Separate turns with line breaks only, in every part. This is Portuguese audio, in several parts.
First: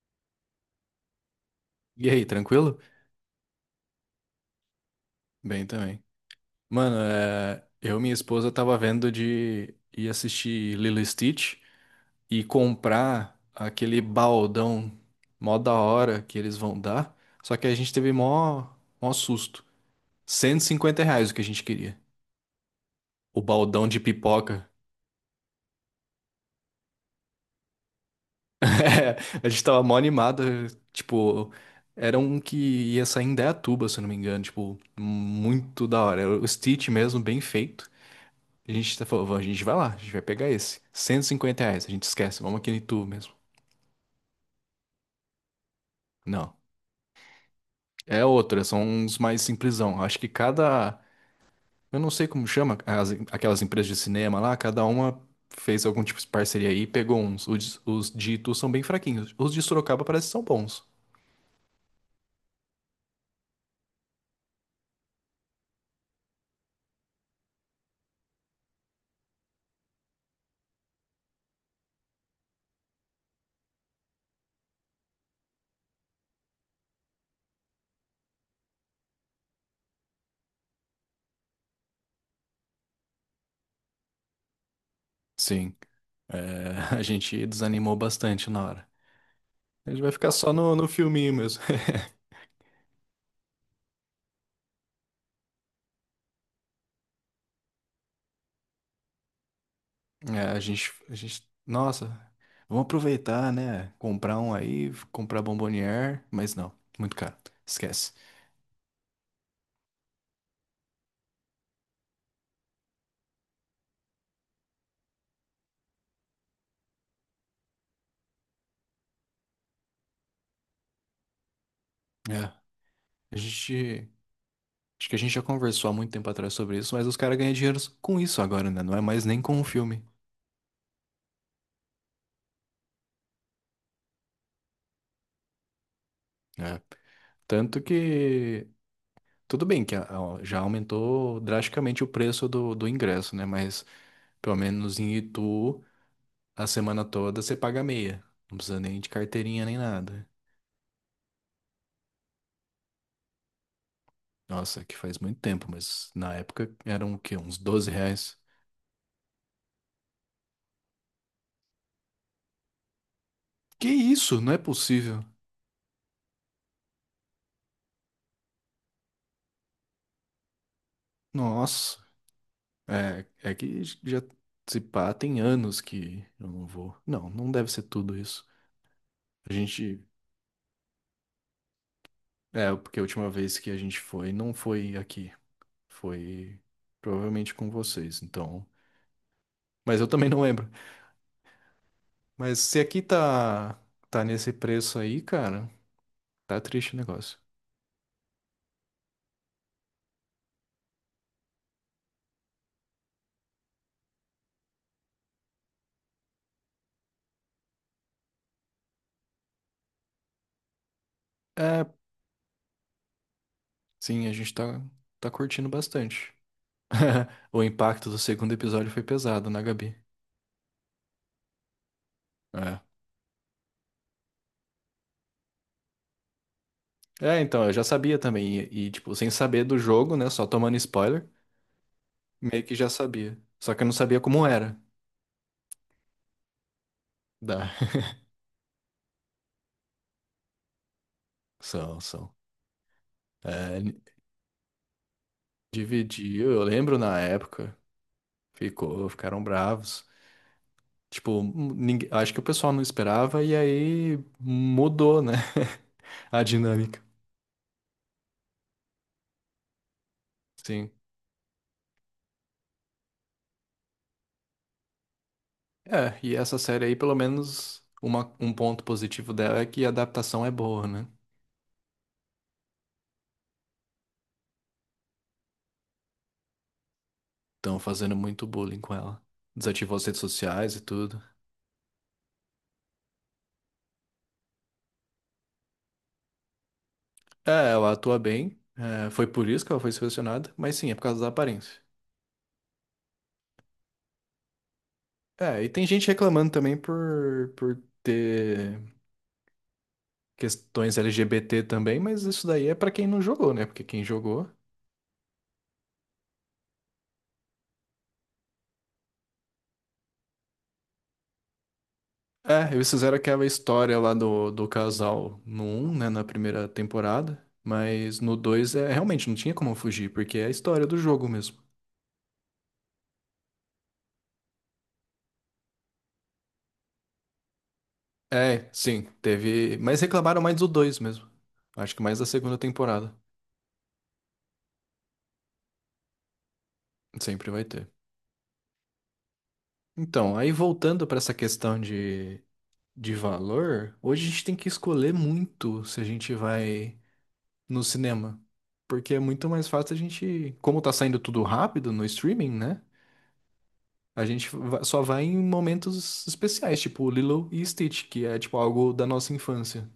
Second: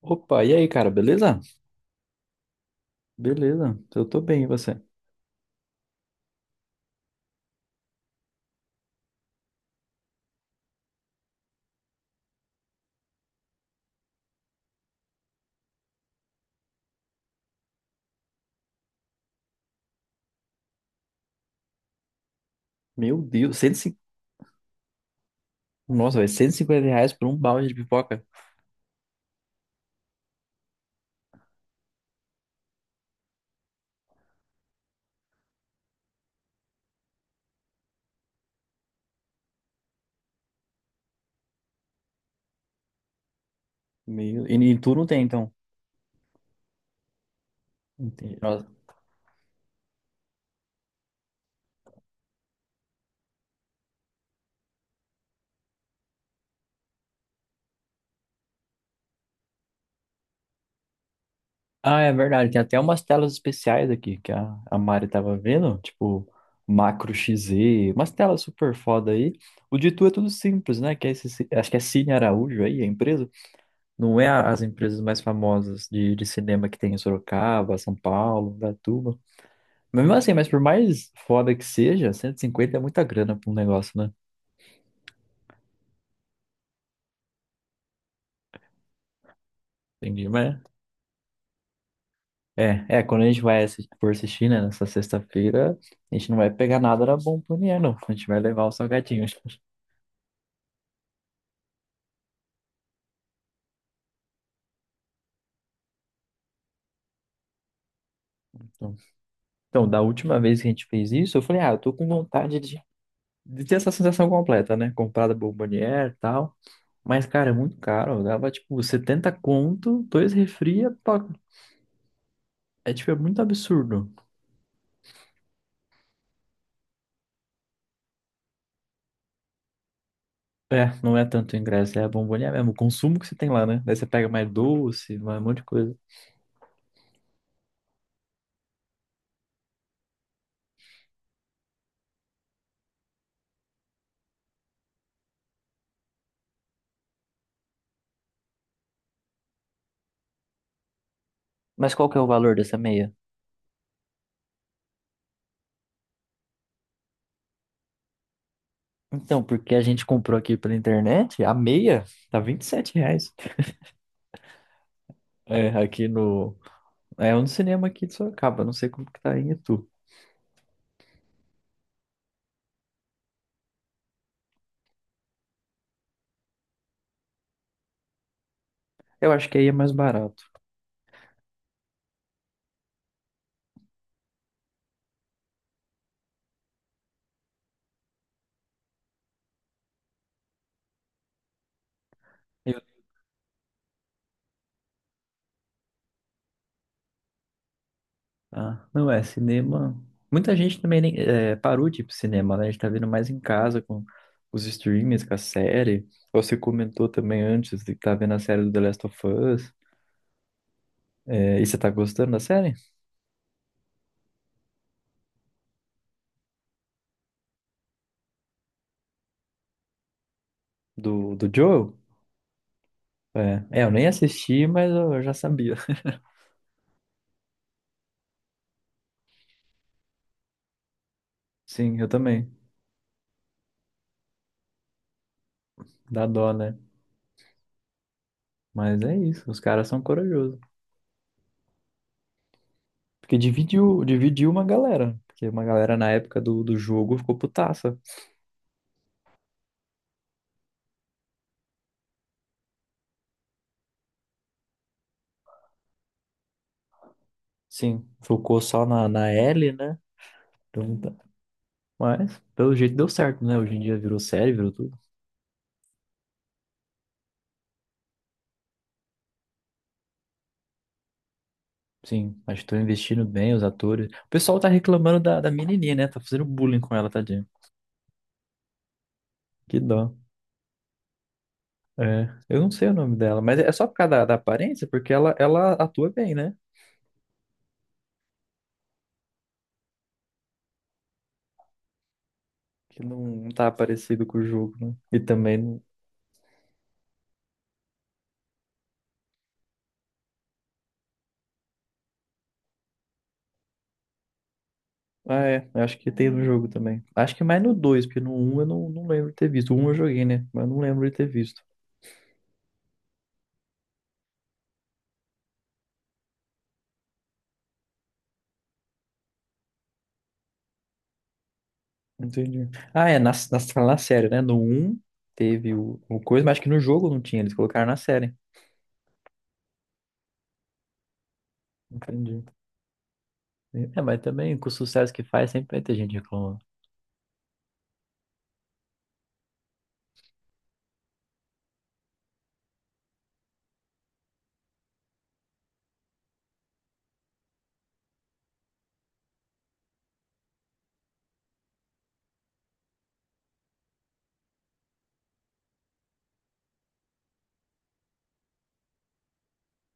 Opa, e aí, cara, beleza?
E aí, tranquilo?
Beleza, eu tô bem, e você?
Bem também. Mano, é, eu e minha esposa tava vendo de ir assistir Lilo e Stitch e comprar aquele baldão mó da hora que eles vão dar. Só que a gente teve mó susto. Cento e cinquenta reais o que a gente queria.
Meu
O
Deus,
baldão de
150...
pipoca.
Nossa, velho, R$ 150 por um balde de pipoca.
É, a gente tava mó animado. Tipo, era um que ia sair em Indaiatuba, se eu não me engano. Tipo, muito da hora. Era o Stitch mesmo, bem feito. A gente tá falando, a gente vai lá, a gente vai pegar esse. Cento e cinquenta reais, a gente esquece, vamos aqui no Itu mesmo.
Meu... E tu não tem, então?
Não. É
Entendi.
outra,
Nossa.
são uns mais simplesão. Acho que cada. Eu não sei como chama, aquelas empresas de cinema lá, cada uma fez algum tipo de parceria aí e pegou uns. Os de Itu são bem fraquinhos. Os de Sorocaba parece que são bons.
Ah, é verdade, tem até umas telas especiais aqui que a Mari tava vendo, tipo Macro XZ, umas telas super foda aí. O de tu é tudo simples, né? Que é esse, acho que é Cine Araújo aí, a empresa. Não é as empresas mais famosas de cinema que tem em Sorocaba, São Paulo, Datuba. Mesmo assim, mas por mais foda que seja, 150 é muita grana pra um negócio, né?
Sim. É, a gente desanimou bastante na hora. A gente vai
Entendi,
ficar só
mas...
no filminho mesmo.
É, quando a gente vai for assistir, né, nessa sexta-feira, a gente não vai pegar nada da bom pro dinheiro, não. A gente vai levar os salgadinhos.
É, a gente, nossa, vamos aproveitar, né? Comprar um aí, comprar bombonier, mas não, muito caro, esquece.
Então, então, da última vez que a gente fez isso, eu falei, ah, eu tô com vontade de ter essa sensação completa, né? Comprada bombonier e tal. Mas, cara, é muito caro. Dava, tipo, 70 conto, dois refri, é,
É,
é, tipo, é
a
muito
gente,
absurdo.
acho que a gente já conversou há muito tempo atrás sobre isso, mas os caras ganham dinheiro com isso agora, né? Não é mais nem com o filme.
É, não é tanto ingresso, é a bomboniere mesmo, o consumo que você tem lá, né? Daí você pega mais doce, mais um monte de coisa.
Né? Tanto que, tudo bem que já aumentou drasticamente o preço do ingresso, né? Mas pelo menos em Itu, a semana toda você paga meia, não precisa nem de carteirinha nem nada.
Mas qual que é o valor dessa meia?
Nossa, que faz muito tempo, mas na época eram o quê? Uns doze reais.
Então, porque a gente comprou aqui pela internet, a meia tá R$ 27.
Que isso? Não é possível.
É, aqui no... É um cinema aqui de Sorocaba, não sei como que tá aí em Itu.
Nossa, é que já se pá, tem anos que eu não vou. Não, não deve ser tudo isso.
Eu acho
A
que aí é mais
gente.
barato.
É, porque a última vez que a gente foi, não foi aqui. Foi provavelmente com vocês, então. Mas eu também não lembro. Mas
Eu-
se aqui tá nesse preço aí, cara, tá triste o negócio.
Ah, não é, cinema... Muita gente também é, parou de ir pro cinema, né? A gente tá vendo mais em casa com os streamings, com a série. Você comentou também antes de que tá vendo a série do The Last of Us. É, e você
É,
tá gostando da série?
sim, a gente tá curtindo bastante. O impacto do segundo episódio foi pesado, na Gabi?
Do Joel?
É.
É, eu nem assisti, mas eu já sabia.
É, então, eu já sabia também. E, tipo, sem saber do jogo, né? Só tomando spoiler,
Sim, eu também.
meio que já sabia. Só que eu não sabia como era.
Dá dó, né?
Dá.
Mas é isso, os caras são corajosos.
São, são.
Porque
É,
dividiu, dividiu uma galera. Porque uma galera na época
dividiu,
do,
eu
do
lembro
jogo
na
ficou
época.
putaça.
Ficou, ficaram bravos. Tipo, ninguém, acho que o pessoal não esperava e aí mudou, né? A dinâmica.
Sim, focou só na Ellie, né?
Sim.
Então, tá. Mas, pelo jeito, deu certo, né? Hoje em dia virou série, virou tudo.
É, e essa série aí, pelo menos, uma, um ponto positivo dela é que a adaptação é boa, né?
Sim, acho que estão investindo bem os atores. O pessoal tá reclamando da menininha, né? Tá fazendo bullying com ela, tadinha.
Estão fazendo muito bullying com ela.
Que
Desativou as
dó.
redes sociais e tudo.
É, eu não sei o nome dela, mas é só por causa da aparência, porque ela atua bem, né?
É, ela atua bem. É, foi por isso que ela foi selecionada, mas sim, é por causa da aparência.
Que não, não tá parecido com o jogo, né? E também.
É, e
Não-
tem gente reclamando também por ter questões LGBT também, mas isso daí é pra quem não jogou, né? Porque quem jogou.
Ah, é, eu acho que tem no jogo também. Acho que mais no 2, porque no um eu não lembro de ter visto. O um eu joguei, né? Mas eu não lembro de ter visto.
É, eles fizeram aquela história lá do casal no um, né? Na primeira temporada. Mas no 2 é, realmente não tinha como fugir, porque é a história do jogo mesmo.
Entendi. Ah, é, na série, né? No um teve o coisa, mas acho que no jogo não tinha, eles colocaram na série.
É, sim, teve. Mas reclamaram mais do 2 mesmo. Acho que mais da
Entendi.
segunda temporada.
É, mas também com o sucesso que faz, sempre vai ter gente reclamando.
Sempre vai ter. Então, aí voltando pra essa questão de valor, hoje a gente tem que escolher muito se a gente vai no cinema. Porque é muito mais fácil a gente. Como tá saindo tudo rápido no streaming, né? A gente só vai em momentos especiais, tipo Lilo e Stitch, que é tipo algo da nossa infância.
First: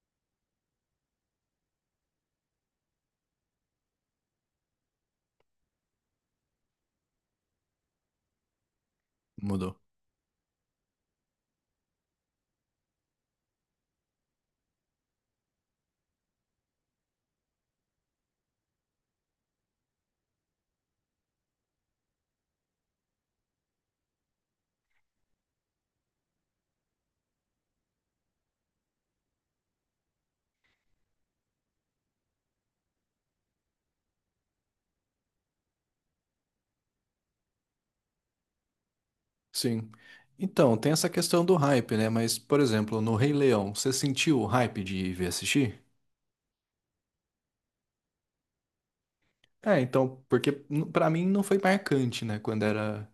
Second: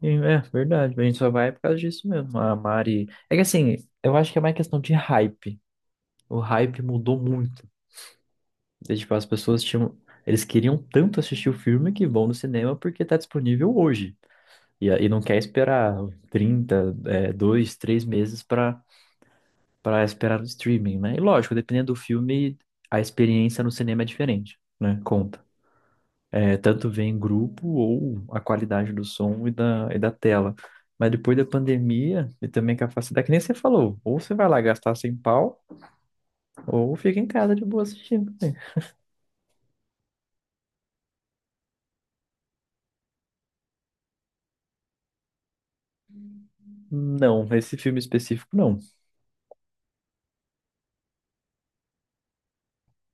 E, é verdade, a gente só vai por causa disso mesmo. A Mari. É que assim, eu acho que é mais questão de hype. O hype mudou muito. E, tipo, as pessoas
Mudou.
tinham. Eles queriam tanto assistir o filme que vão no cinema porque tá disponível hoje. E não quer esperar 30 2, 3 meses pra esperar no streaming, né? E lógico, dependendo do filme, a experiência no cinema é diferente, né? Conta. É, tanto ver em grupo ou a qualidade do som e da tela. Mas depois da pandemia e também com a facilidade, que nem você falou, ou você vai lá gastar sem pau, ou fica em casa de boa assistindo, né?
Sim. Então, tem essa questão do hype, né? Mas, por exemplo, no Rei Leão, você sentiu o hype de ver assistir?
Não, esse filme específico não.
É, então, porque pra mim não foi marcante, né? Quando era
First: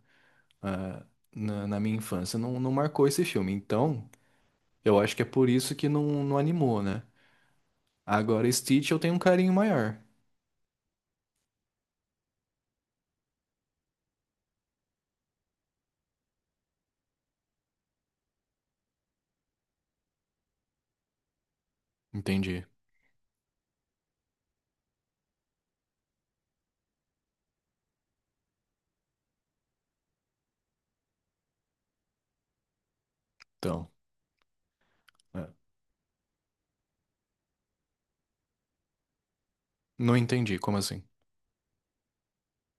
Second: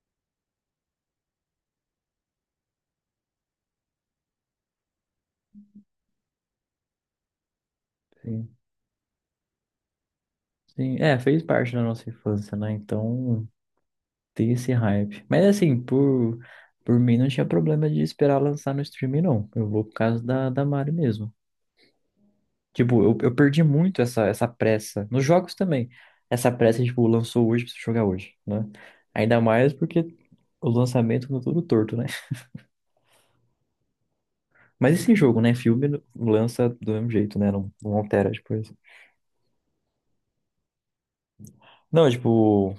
ah, na minha infância, não, não marcou esse filme. Então, eu acho que é por isso que não, não animou, né? Agora,
Sim,
Stitch eu tenho um carinho maior.
sim. É, fez parte da nossa infância, né? Então tem esse hype. Mas assim, por mim não tinha problema de esperar lançar no streaming, não. Eu vou por causa da Mari mesmo.
Entendi.
Tipo, eu perdi muito essa pressa. Nos jogos também. Essa pressa, tipo, lançou hoje, preciso jogar hoje, né? Ainda mais porque o lançamento ficou tudo torto, né?
Então,
Mas esse jogo,
é.
né? Filme lança do mesmo jeito, né? Não, não altera depois.
Não entendi, como assim?
Não, tipo,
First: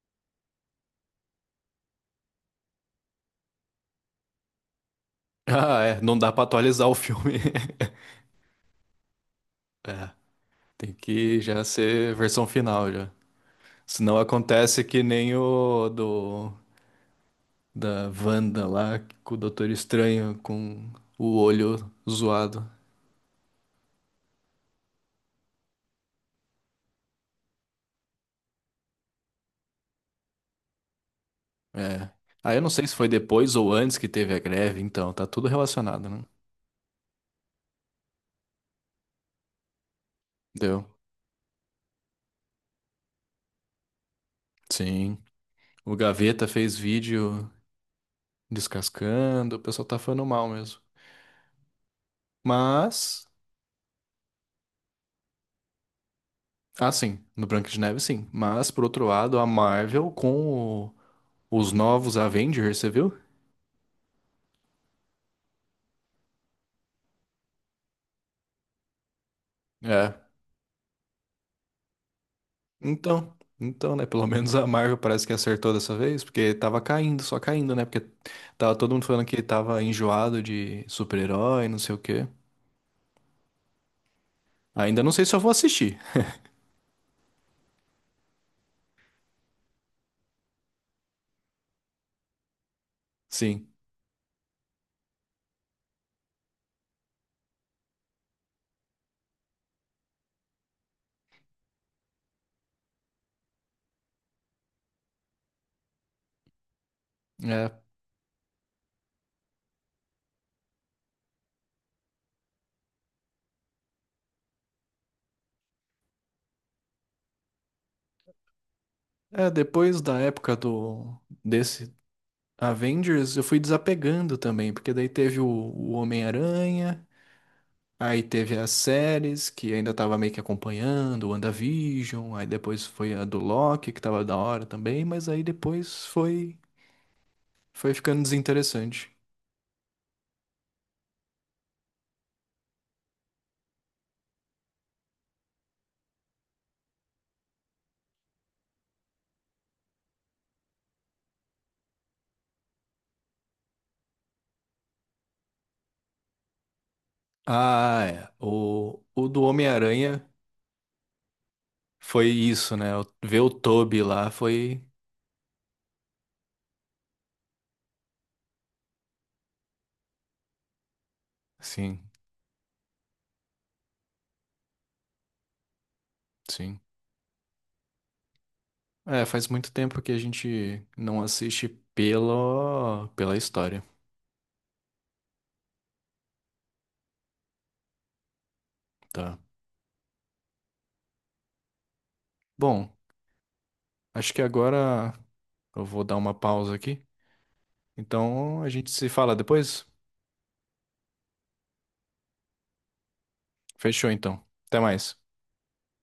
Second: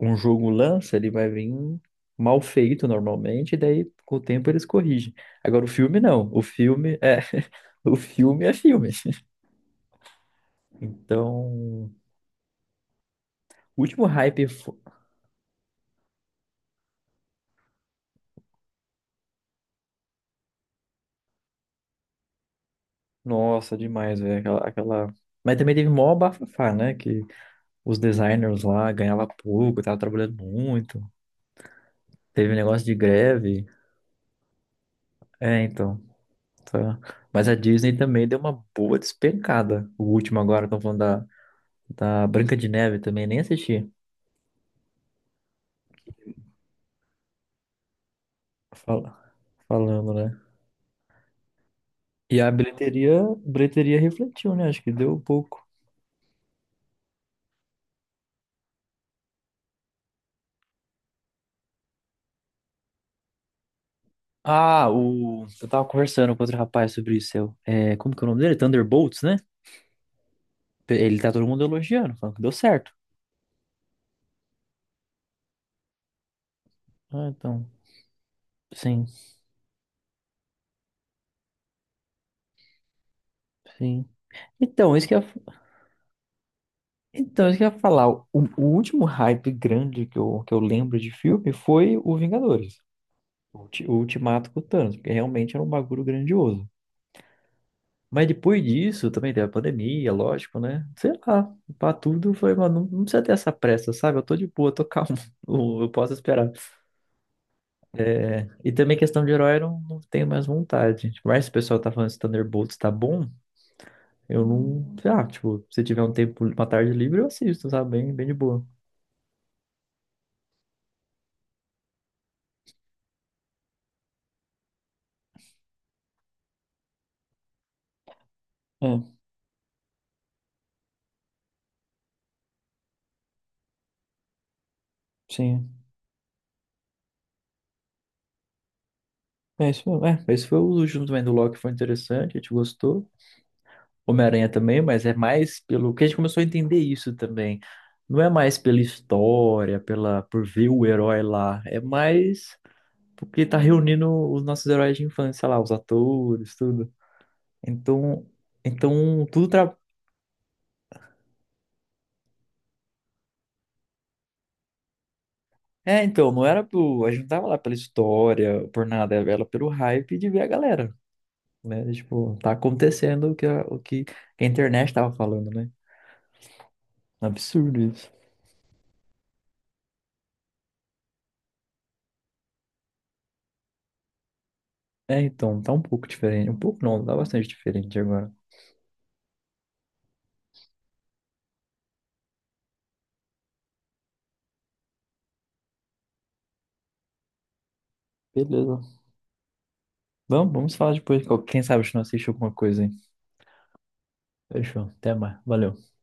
um jogo lança, ele vai vir mal feito normalmente, e daí com o tempo eles corrigem. Agora o
Ah,
filme
é, não
não.
dá
O
pra atualizar o
filme é.
filme.
O filme é filme.
É, tem que
Então,
já ser versão final já.
o último
Senão
hype
acontece que nem o do da Wanda lá, com o Doutor Estranho com o olho zoado.
Nossa, demais, velho. Aquela, aquela... Mas também teve mó bafafá, né? Que os designers lá ganhavam pouco, tava trabalhando muito.
É.
Teve
Ah,
um
eu não
negócio
sei
de
se foi depois
greve.
ou antes que teve a greve, então tá tudo
É, então,
relacionado, né?
tá. Mas a Disney também deu uma boa despencada. O último agora, estão
Deu.
falando da Branca de Neve também, nem assisti.
Sim. O Gaveta fez vídeo
Fala,
descascando, o pessoal tá
falando,
falando
né?
mal mesmo.
E a bilheteria,
Mas,
bilheteria refletiu, né? Acho que deu pouco.
ah, sim, no Branca de Neve sim, mas por outro lado, a Marvel com os novos Avengers, você viu?
Ah, o... eu tava conversando com outro rapaz sobre isso. Eu... É, como que é o nome dele? Thunderbolts, né?
É.
Ele tá todo mundo elogiando, falando que deu certo.
Então, então, né? Pelo menos a Marvel parece que acertou dessa vez, porque tava caindo,
Ah,
só
então,
caindo, né? Porque tava todo
sim,
mundo falando que tava enjoado de super-herói, não sei o quê.
sim. Então,
Ainda
isso
não
que eu,
sei se eu vou assistir.
então, isso que eu ia falar. O último hype grande que eu lembro de filme foi o Vingadores, o,
Sim.
ulti- o Ultimato com o Thanos, porque realmente era um bagulho grandioso. Mas depois disso, também teve a pandemia, lógico, né? Sei lá, pra tudo, eu falei, mano, não, não precisa ter essa pressa, sabe? Eu tô de boa, tô calmo, eu posso esperar.
É,
É, e também questão de herói, eu não tenho mais vontade. Mas se o pessoal tá falando que Thunderbolts tá bom, Eu não. Ah, tipo, se tiver um tempo, uma tarde livre, eu assisto, sabe? Bem, bem de boa.
é, depois da época do desse Avengers, eu fui desapegando também, porque daí teve o Homem-Aranha, aí teve as
É,
séries que ainda tava meio que acompanhando, o WandaVision, aí depois foi a do Loki, que tava da hora também, mas aí
sim.
depois foi ficando desinteressante.
É isso mesmo. É, esse foi o último também do Loki, foi interessante, a gente gostou. Homem-Aranha também, mas é mais pelo que a gente começou a entender isso também. Não é mais pela história, pela por ver o herói lá. É mais porque tá reunindo os nossos heróis de infância lá, os atores, tudo.
Ah,
Então,
é. O,
então,
o do
tudo tra...
Homem-Aranha foi isso, né? Ver o Toby lá foi.
É, então, não era pro. A gente não tava lá pela história, por nada, era pelo hype de ver a galera. Né?
Sim,
Tipo, tá acontecendo o que a internet tava falando, né?
sim.
Absurdo isso.
É, faz muito tempo que a gente não assiste pela história,
É, então, tá um pouco diferente. Um pouco não, tá bastante diferente agora.
tá? Bom, acho que agora eu vou dar uma pausa aqui. Então a
Beleza.
gente se fala depois?
Vamos, vamos falar depois. Quem sabe a gente não assiste alguma coisa, hein?
Fechou então. Até
Fechou. Até
mais.
mais. Valeu.